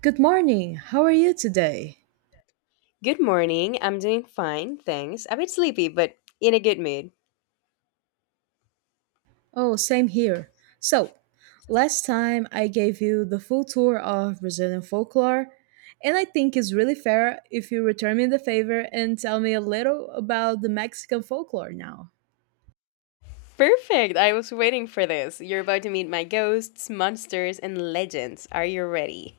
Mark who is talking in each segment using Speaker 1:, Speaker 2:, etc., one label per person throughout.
Speaker 1: Good morning. How are you today?
Speaker 2: Good morning. I'm doing fine, thanks. A bit sleepy, but in a good mood.
Speaker 1: Oh, same here. So, last time I gave you the full tour of Brazilian folklore, and I think it's really fair if you return me the favor and tell me a little about the Mexican folklore now.
Speaker 2: Perfect. I was waiting for this. You're about to meet my ghosts, monsters, and legends. Are you ready?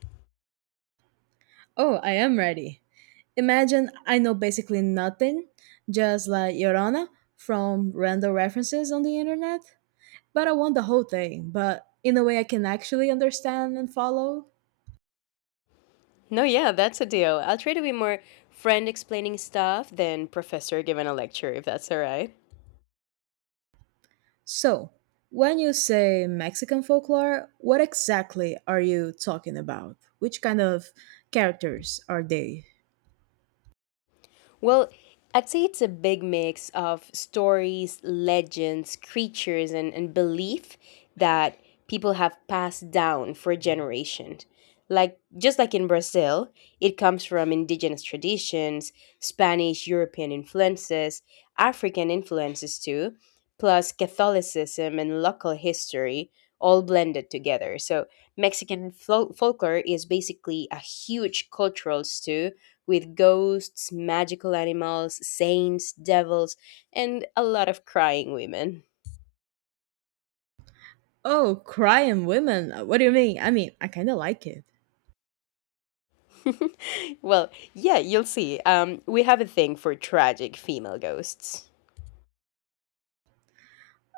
Speaker 1: Oh, I am ready. Imagine I know basically nothing, just like Yorona from random references on the internet, but I want the whole thing, but in a way I can actually understand and follow.
Speaker 2: No, yeah, that's a deal. I'll try to be more friend explaining stuff than professor giving a lecture, if that's all right.
Speaker 1: So, when you say Mexican folklore, what exactly are you talking about? Which kind of characters are they?
Speaker 2: Well, I'd say it's a big mix of stories, legends, creatures, and belief that people have passed down for generations. Like just like in Brazil, it comes from indigenous traditions, Spanish, European influences, African influences too, plus Catholicism and local history all blended together. So Mexican folklore is basically a huge cultural stew with ghosts, magical animals, saints, devils, and a lot of crying women.
Speaker 1: Oh, crying women. What do you mean? I mean, I kind of like it.
Speaker 2: Well, yeah, you'll see. We have a thing for tragic female ghosts.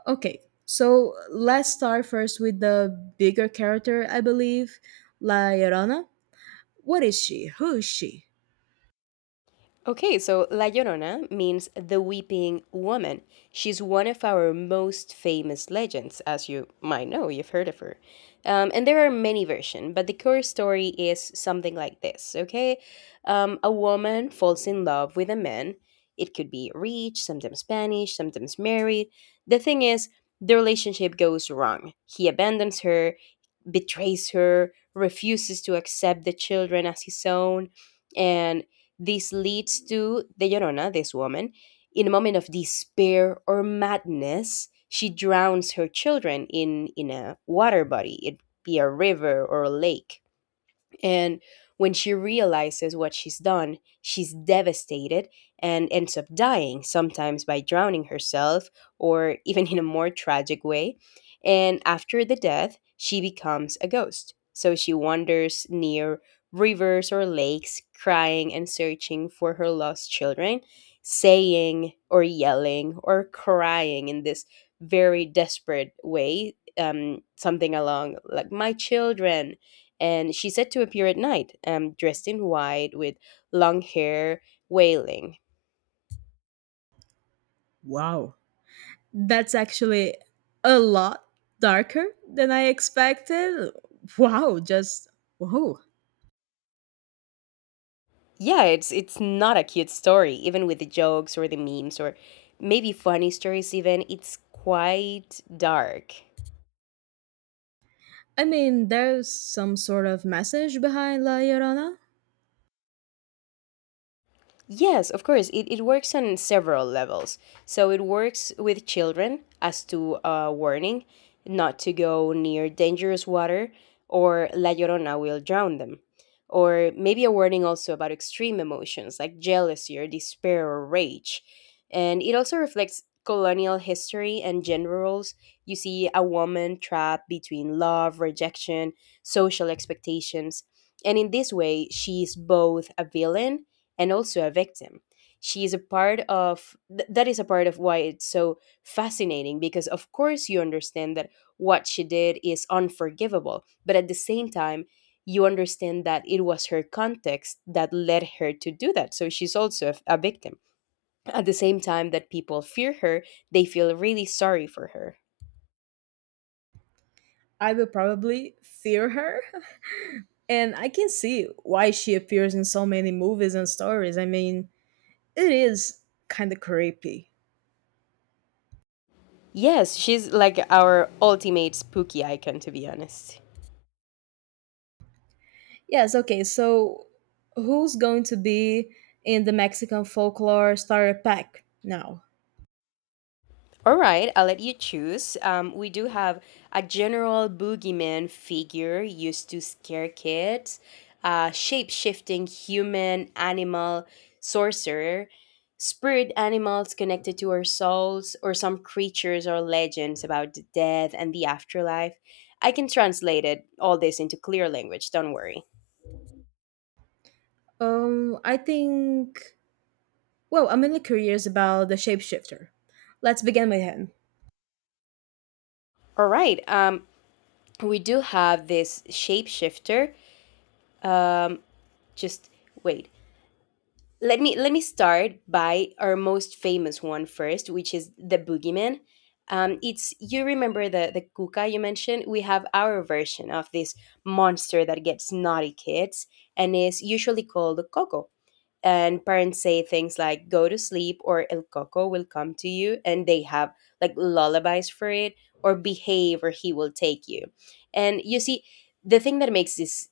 Speaker 1: Okay, so let's start first with the bigger character, I believe, La Llorona. What is she? Who is she?
Speaker 2: Okay, so La Llorona means the weeping woman. She's one of our most famous legends, as you might know, you've heard of her. And there are many versions, but the core story is something like this, okay? A woman falls in love with a man. It could be rich, sometimes Spanish, sometimes married. The thing is, the relationship goes wrong. He abandons her, betrays her, refuses to accept the children as his own, and this leads to the Llorona, this woman, in a moment of despair or madness, she drowns her children in a water body. It be a river or a lake, and when she realizes what she's done, she's devastated and ends up dying, sometimes by drowning herself or even in a more tragic way. And after the death, she becomes a ghost. So she wanders near rivers or lakes, crying and searching for her lost children, saying or yelling or crying in this very desperate way. Something along like, "My children," and she said to appear at night, dressed in white with long hair, wailing.
Speaker 1: Wow. That's actually a lot darker than I expected. Wow, just wow.
Speaker 2: Yeah, it's not a cute story, even with the jokes or the memes or maybe funny stories. Even it's quite dark.
Speaker 1: I mean, there's some sort of message behind La Llorona.
Speaker 2: Yes, of course. It works on several levels. So it works with children as to a warning not to go near dangerous water or La Llorona will drown them. Or maybe a warning also about extreme emotions like jealousy or despair or rage. And it also reflects colonial history and gender roles. You see a woman trapped between love, rejection, social expectations. And in this way, she's both a villain and also a victim. She is a part of that is a part of why it's so fascinating because of course you understand that what she did is unforgivable, but at the same time you understand that it was her context that led her to do that. So she's also a, a victim. At the same time that people fear her, they feel really sorry for her.
Speaker 1: I would probably fear her. And I can see why she appears in so many movies and stories. I mean, it is kind of creepy.
Speaker 2: Yes, she's like our ultimate spooky icon, to be honest.
Speaker 1: Yes, okay, so who's going to be in the Mexican folklore starter pack now?
Speaker 2: All right, I'll let you choose. We do have a general boogeyman figure used to scare kids, a shape shifting human animal sorcerer, spirit animals connected to our souls, or some creatures or legends about the death and the afterlife. I can translate it all this into clear language, don't worry.
Speaker 1: I think, well, I'm really curious about the shapeshifter. Let's begin with him.
Speaker 2: All right, we do have this shapeshifter. Um, just wait. Let me start by our most famous one first, which is the boogeyman. It's you remember the kuka you mentioned. We have our version of this monster that gets naughty kids and is usually called coco. And parents say things like "go to sleep" or "el coco will come to you," and they have like lullabies for it, or "behave" or "he will take you." And you see, the thing that makes this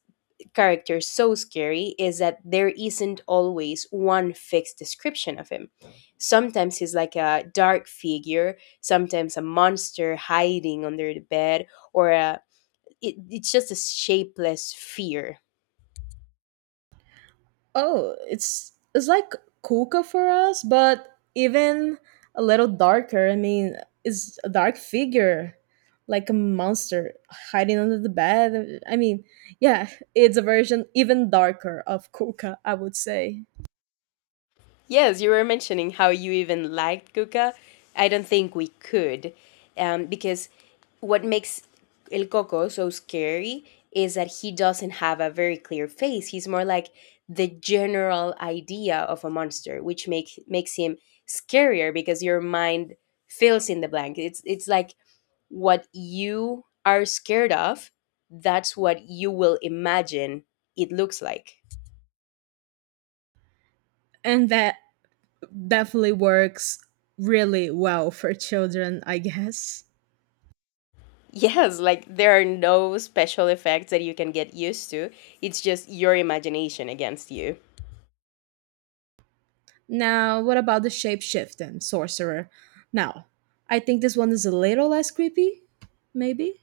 Speaker 2: character so scary is that there isn't always one fixed description of him. Sometimes he's like a dark figure, sometimes a monster hiding under the bed, or it's just a shapeless fear.
Speaker 1: Oh, it's like Kuka for us, but even a little darker. I mean, it's a dark figure, like a monster hiding under the bed. I mean, yeah, it's a version even darker of Kuka, I would say.
Speaker 2: Yes, you were mentioning how you even liked Cuca. I don't think we could, because what makes El Coco so scary is that he doesn't have a very clear face. He's more like the general idea of a monster, which makes him scarier because your mind fills in the blank. It's like what you are scared of. That's what you will imagine it looks like.
Speaker 1: And that definitely works really well for children, I guess.
Speaker 2: Yes, like there are no special effects that you can get used to. It's just your imagination against you.
Speaker 1: Now, what about the shapeshifting sorcerer? Now, I think this one is a little less creepy, maybe?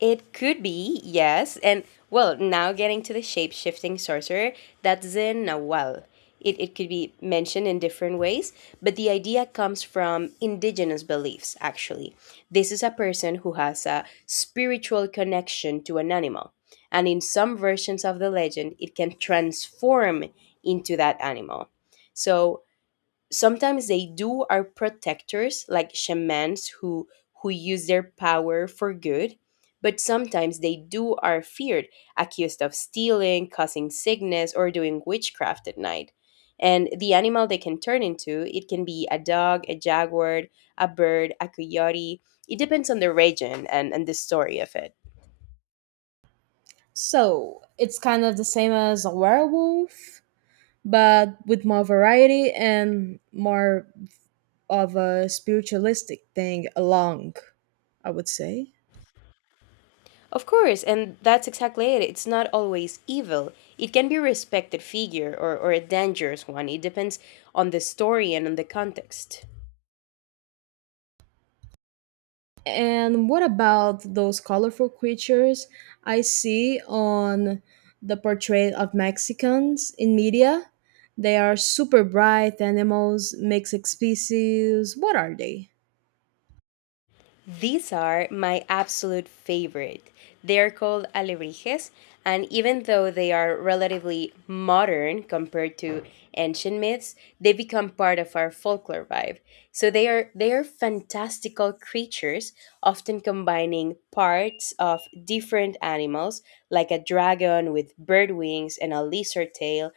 Speaker 2: It could be, yes. And well, now getting to the shape shifting sorcerer, that's the Nahual. It could be mentioned in different ways, but the idea comes from indigenous beliefs, actually. This is a person who has a spiritual connection to an animal. And in some versions of the legend, it can transform into that animal. So sometimes they do are protectors like shamans who use their power for good, but sometimes they do are feared, accused of stealing, causing sickness, or doing witchcraft at night. And the animal they can turn into, it can be a dog, a jaguar, a bird, a coyote. It depends on the region and, the story of it.
Speaker 1: So it's kind of the same as a werewolf, but with more variety and more of a spiritualistic thing along, I would say.
Speaker 2: Of course, and that's exactly it. It's not always evil. It can be a respected figure or, a dangerous one. It depends on the story and on the context.
Speaker 1: And what about those colorful creatures I see on the portrait of Mexicans in media? They are super bright animals, mixed species. What are they?
Speaker 2: These are my absolute favorite. They're called alebrijes, and even though they are relatively modern compared to ancient myths, they become part of our folklore vibe. So they are fantastical creatures, often combining parts of different animals, like a dragon with bird wings and a lizard tail,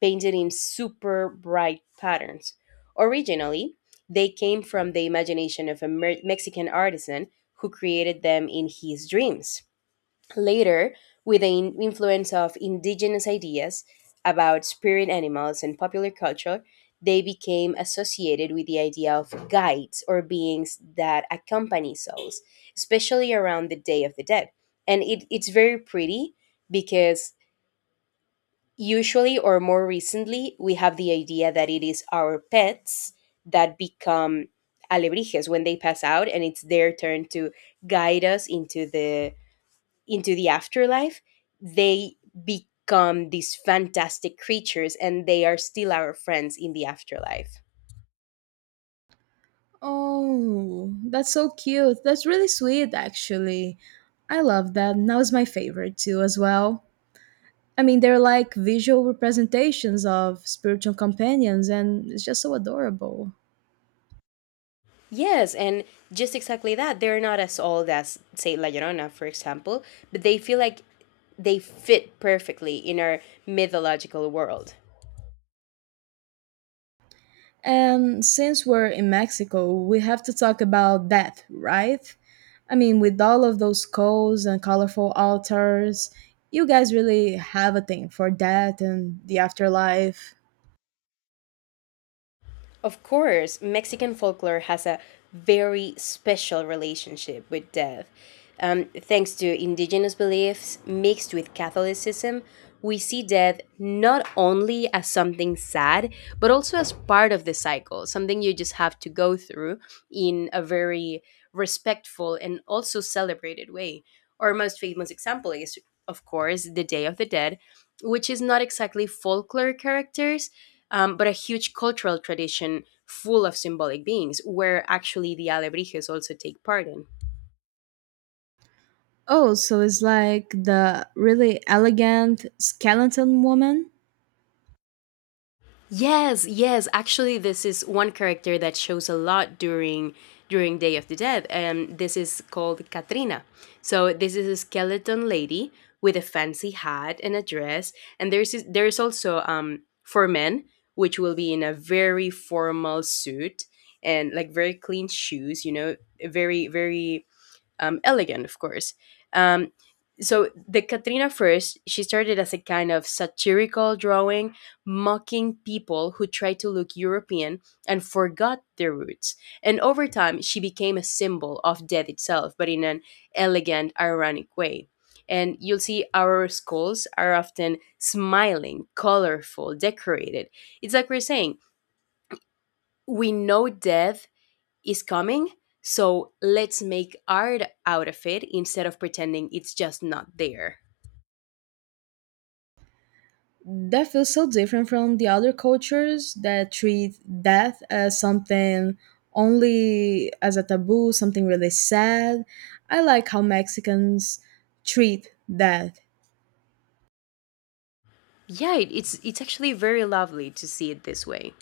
Speaker 2: painted in super bright patterns. Originally, they came from the imagination of a Mexican artisan who created them in his dreams. Later, with the influence of indigenous ideas about spirit animals and popular culture, they became associated with the idea of guides or beings that accompany souls, especially around the Day of the Dead. And it's very pretty because usually or more recently we have the idea that it is our pets that become alebrijes when they pass out and it's their turn to guide us into the afterlife. They become these fantastic creatures and they are still our friends in the afterlife.
Speaker 1: Oh, that's so cute. That's really sweet, actually. I love that. And that was my favorite too, as well. I mean, they're like visual representations of spiritual companions, and it's just so adorable.
Speaker 2: Yes, and just exactly that, they're not as old as say La Llorona for example, but they feel like they fit perfectly in our mythological world.
Speaker 1: And since we're in Mexico, we have to talk about death, right? I mean, with all of those skulls and colorful altars, you guys really have a thing for death and the afterlife.
Speaker 2: Of course, Mexican folklore has a very special relationship with death. Thanks to indigenous beliefs mixed with Catholicism, we see death not only as something sad, but also as part of the cycle, something you just have to go through in a very respectful and also celebrated way. Our most famous example is, of course, the Day of the Dead, which is not exactly folklore characters, but a huge cultural tradition full of symbolic beings, where actually the alebrijes also take part in.
Speaker 1: Oh, so it's like the really elegant skeleton woman?
Speaker 2: Yes, yes. Actually, this is one character that shows a lot during Day of the Dead, and this is called Katrina. So this is a skeleton lady with a fancy hat and a dress, and there's there's also for men, which will be in a very formal suit and like very clean shoes. You know, very elegant, of course. Um, so the Katrina first, she started as a kind of satirical drawing, mocking people who tried to look European and forgot their roots. And over time, she became a symbol of death itself, but in an elegant, ironic way. And you'll see our skulls are often smiling, colorful, decorated. It's like we're saying, we know death is coming. So let's make art out of it instead of pretending it's just not there.
Speaker 1: That feels so different from the other cultures that treat death as something only as a taboo, something really sad. I like how Mexicans treat death.
Speaker 2: Yeah, it's actually very lovely to see it this way.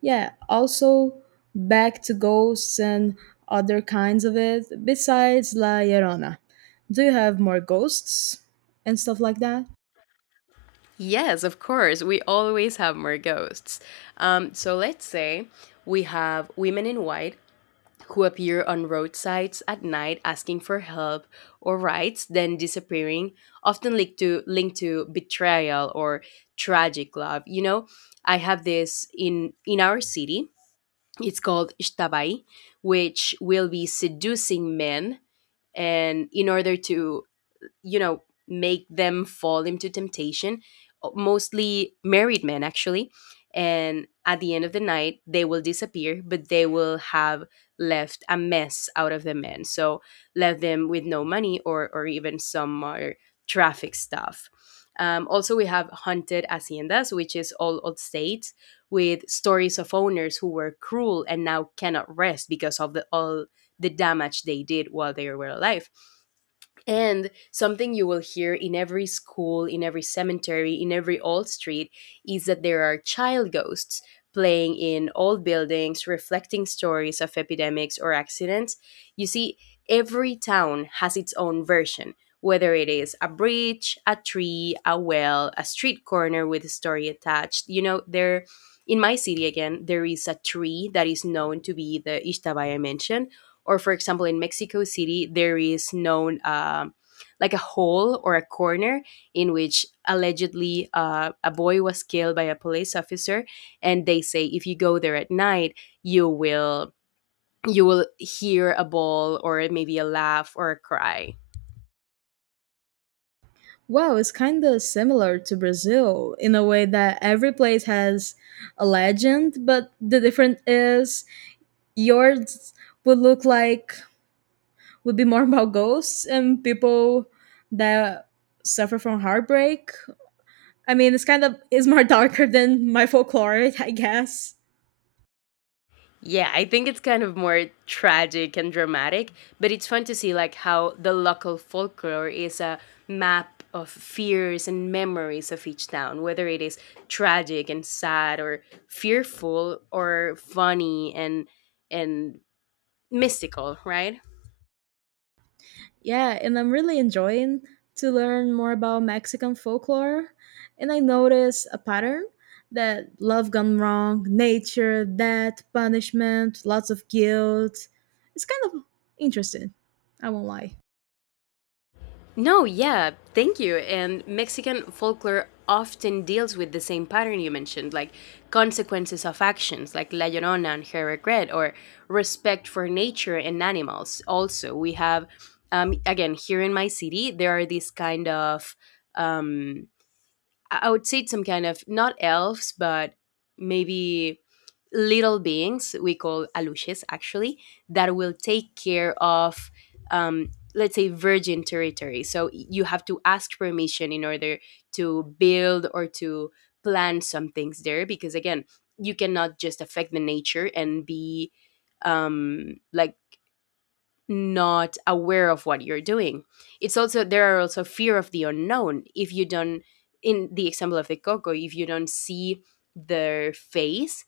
Speaker 1: Yeah, also back to ghosts and other kinds of it, besides La Llorona. Do you have more ghosts and stuff like that?
Speaker 2: Yes, of course, we always have more ghosts. So let's say we have women in white who appear on roadsides at night asking for help or rights, then disappearing, often linked to betrayal or tragic love. You know, I have this in our city. It's called Shtabai, which will be seducing men. And in order to, you know, make them fall into temptation, mostly married men actually, and at the end of the night they will disappear but they will have left a mess out of the men, so left them with no money, or even some are traffic stuff. Also we have haunted haciendas, which is all old states with stories of owners who were cruel and now cannot rest because of the all the damage they did while they were alive. And something you will hear in every school, in every cemetery, in every old street is that there are child ghosts playing in old buildings, reflecting stories of epidemics or accidents. You see, every town has its own version, whether it is a bridge, a tree, a well, a street corner with a story attached. There in my city again, there is a tree that is known to be the Ishtabaya I mentioned, or for example in Mexico city there is known like a hole or a corner in which allegedly a boy was killed by a police officer. And they say if you go there at night, you will you will hear a ball or maybe a laugh or a cry.
Speaker 1: Wow, it's kind of similar to Brazil in a way that every place has a legend, but the difference is yours would look like would be more about ghosts and people that suffer from heartbreak. I mean, it's kind of is more darker than my folklore, I guess.
Speaker 2: Yeah, I think it's kind of more tragic and dramatic, but it's fun to see like how the local folklore is a map of fears and memories of each town, whether it is tragic and sad, or fearful or funny and mystical, right?
Speaker 1: Yeah, and I'm really enjoying to learn more about Mexican folklore. And I notice a pattern that love gone wrong, nature, death, punishment, lots of guilt. It's kind of interesting. I won't lie.
Speaker 2: No, yeah, thank you. And Mexican folklore often deals with the same pattern you mentioned, like consequences of actions, like La Llorona and her regret, or respect for nature and animals. Also, we have, again, here in my city, there are these kind of. Um, I would say it's some kind of not elves, but maybe little beings we call alushes actually, that will take care of, um, let's say, virgin territory, so you have to ask permission in order to build or to plan some things there, because again you cannot just affect the nature and be, like, not aware of what you're doing. It's also there are also fear of the unknown. If you don't In the example of the coco, if you don't see their face,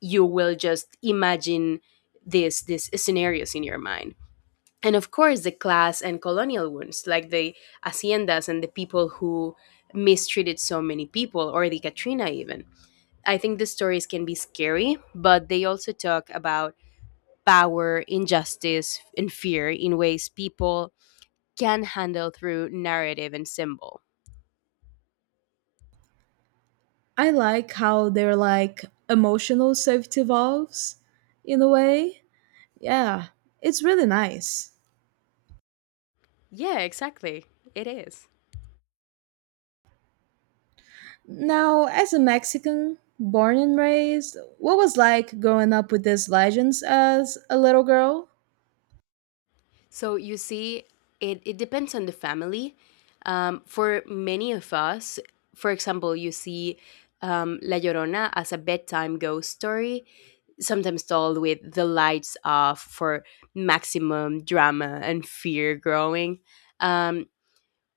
Speaker 2: you will just imagine this these scenarios in your mind. And of course the class and colonial wounds, like the haciendas and the people who mistreated so many people, or the Katrina even. I think the stories can be scary, but they also talk about power, injustice, and fear in ways people can handle through narrative and symbol.
Speaker 1: I like how their like emotional safety valves in a way. Yeah, it's really nice.
Speaker 2: Yeah, exactly. It is.
Speaker 1: Now, as a Mexican born and raised, what was like growing up with these legends as a little girl?
Speaker 2: So you see, it depends on the family. For many of us, for example, you see La Llorona as a bedtime ghost story, sometimes told with the lights off for maximum drama and fear growing. Um,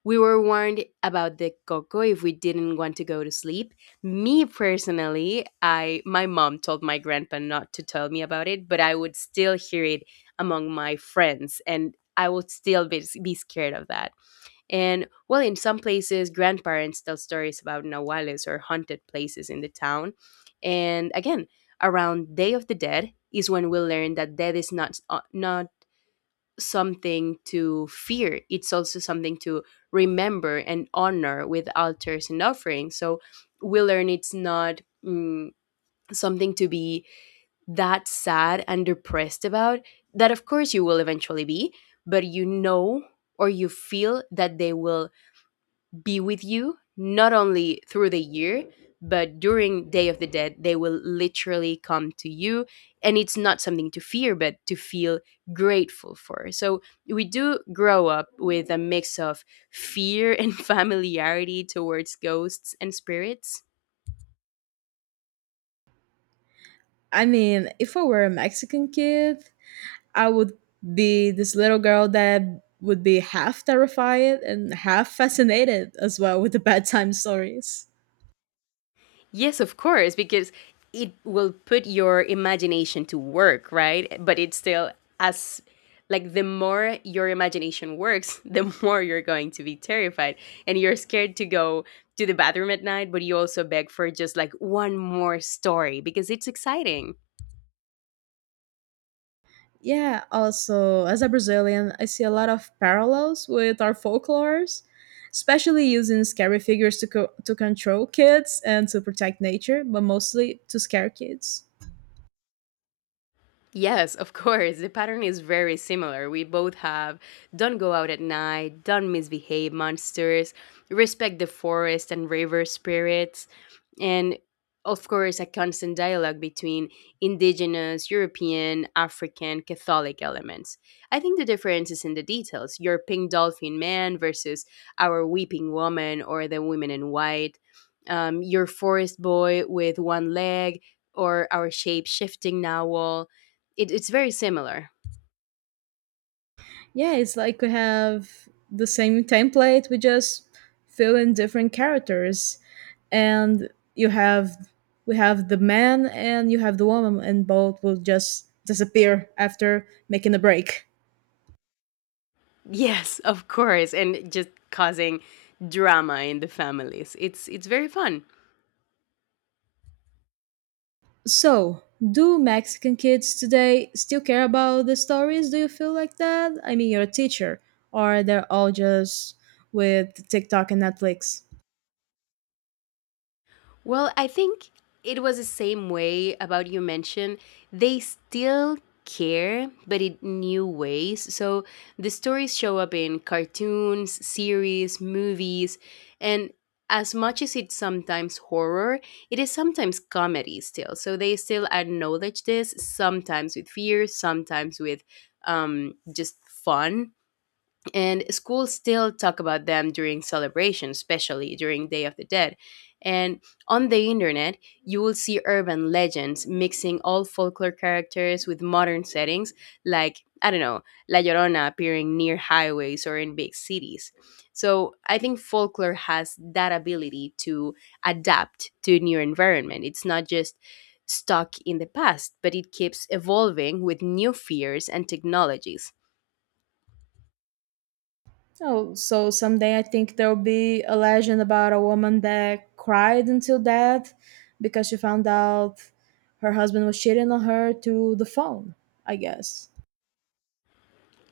Speaker 2: We were warned about the coco if we didn't want to go to sleep. Me personally, I my mom told my grandpa not to tell me about it, but I would still hear it among my friends, and I would still be scared of that. And well, in some places, grandparents tell stories about nahuales or haunted places in the town. And again, around Day of the Dead is when we learn that death is not something to fear. It's also something to remember and honor with altars and offerings. So we learn it's not something to be that sad and depressed about. That, of course, you will eventually be, but you know, or you feel, that they will be with you not only through the year, but during Day of the Dead they will literally come to you, and it's not something to fear but to feel grateful for. So we do grow up with a mix of fear and familiarity towards ghosts and spirits.
Speaker 1: I mean, if I were a Mexican kid, I would be this little girl that would be half terrified and half fascinated as well with the bedtime stories.
Speaker 2: Yes, of course, because it will put your imagination to work, right? But it's still, as like, the more your imagination works, the more you're going to be terrified, and you're scared to go to the bathroom at night, but you also beg for just like one more story because it's exciting.
Speaker 1: Yeah, also, as a Brazilian, I see a lot of parallels with our folklores, especially using scary figures to, to control kids and to protect nature, but mostly to scare kids.
Speaker 2: Yes, of course. The pattern is very similar. We both have don't go out at night, don't misbehave monsters, respect the forest and river spirits, and of course a constant dialogue between Indigenous, European, African, Catholic elements. I think the difference is in the details: your pink dolphin man versus our weeping woman, or the women in white, your forest boy with one leg, or our shape shifting narwhal. It's very similar.
Speaker 1: Yeah, it's like we have the same template, we just fill in different characters. And you have we have the man and you have the woman and both will just disappear after making a break.
Speaker 2: Yes, of course. And just causing drama in the families. It's very fun.
Speaker 1: So, do Mexican kids today still care about the stories? Do you feel like that? I mean, you're a teacher, or they're all just with TikTok and Netflix?
Speaker 2: Well, I think it was the same way about you mentioned. They still care, but in new ways. So the stories show up in cartoons, series, movies, and as much as it's sometimes horror, it is sometimes comedy still. So they still acknowledge this, sometimes with fear, sometimes with, just fun. And schools still talk about them during celebrations, especially during Day of the Dead. And on the internet you will see urban legends mixing old folklore characters with modern settings, like I don't know, La Llorona appearing near highways or in big cities. So I think folklore has that ability to adapt to a new environment. It's not just stuck in the past, but it keeps evolving with new fears and technologies.
Speaker 1: Oh, so someday I think there'll be a legend about a woman that cried until death because she found out her husband was cheating on her through the phone, I guess.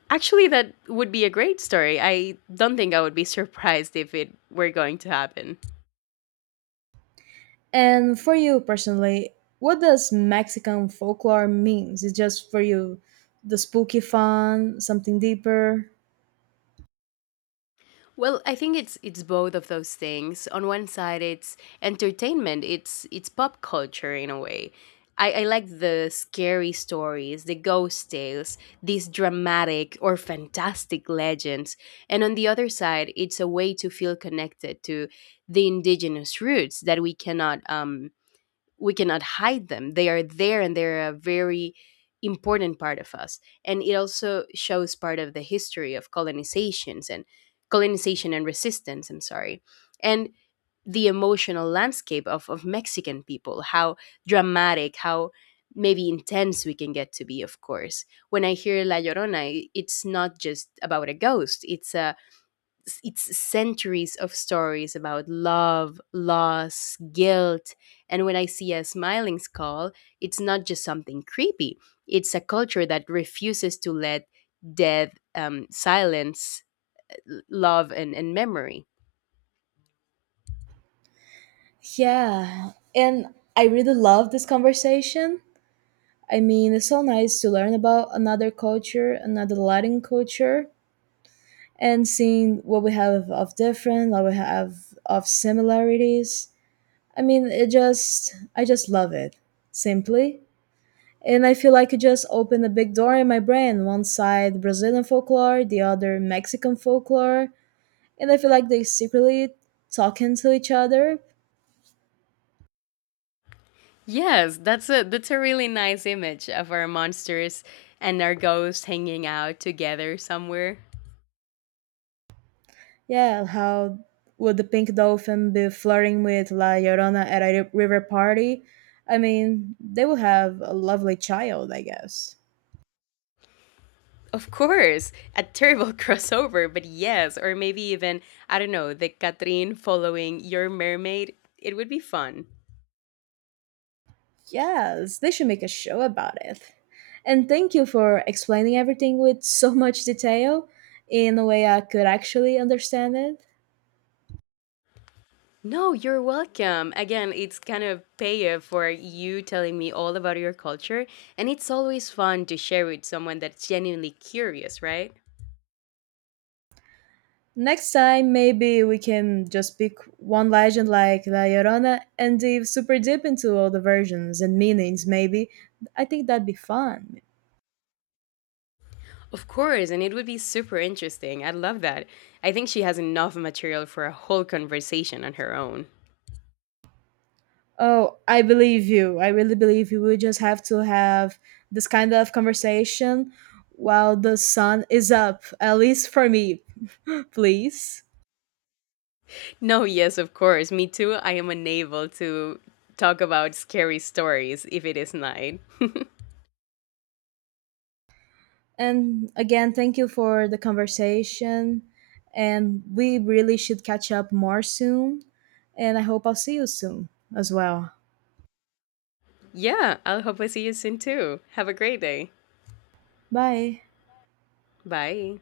Speaker 2: Actually, that would be a great story. I don't think I would be surprised if it were going to happen.
Speaker 1: And for you personally, what does Mexican folklore means? Is just for you the spooky fun, something deeper?
Speaker 2: Well, I think it's both of those things. On one side, it's entertainment. It's pop culture in a way. I like the scary stories, the ghost tales, these dramatic or fantastic legends. And on the other side, it's a way to feel connected to the indigenous roots that we cannot hide them. They are there, and they're a very important part of us. And it also shows part of the history of colonizations and colonization and resistance, I'm sorry. And the emotional landscape of Mexican people, how dramatic, how maybe intense we can get to be, of course. When I hear La Llorona, it's not just about a ghost, it's centuries of stories about love, loss, guilt. And when I see a smiling skull, it's not just something creepy, it's a culture that refuses to let death silence love and memory.
Speaker 1: Yeah, and I really love this conversation. I mean, it's so nice to learn about another culture, another Latin culture. And seeing what we have of different, what we have of similarities. I mean, it just, I just love it, simply. And I feel like it just opened a big door in my brain. One side Brazilian folklore, the other Mexican folklore. And I feel like they secretly talking to each other.
Speaker 2: Yes, that's a really nice image of our monsters and our ghosts hanging out together somewhere.
Speaker 1: Yeah, how would the pink dolphin be flirting with La Llorona at a river party? I mean, they will have a lovely child, I guess.
Speaker 2: Of course, a terrible crossover, but yes, or maybe even, I don't know, the Catherine following your mermaid. It would be fun.
Speaker 1: Yes, they should make a show about it. And thank you for explaining everything with so much detail in a way I could actually understand it.
Speaker 2: No, you're welcome. Again, it's kind of payoff for you telling me all about your culture, and it's always fun to share with someone that's genuinely curious, right?
Speaker 1: Next time, maybe we can just pick one legend like La Llorona and dive super deep into all the versions and meanings, maybe. I think that'd be fun.
Speaker 2: Of course, and it would be super interesting. I love that. I think she has enough material for a whole conversation on her own.
Speaker 1: Oh, I believe you. I really believe you. We just have to have this kind of conversation while the sun is up, at least for me. Please.
Speaker 2: No, yes, of course. Me too. I am unable to talk about scary stories if it is night.
Speaker 1: And again, thank you for the conversation. And we really should catch up more soon. And I hope I'll see you soon as well.
Speaker 2: Yeah, I'll hope I see you soon too. Have a great day.
Speaker 1: Bye.
Speaker 2: Bye.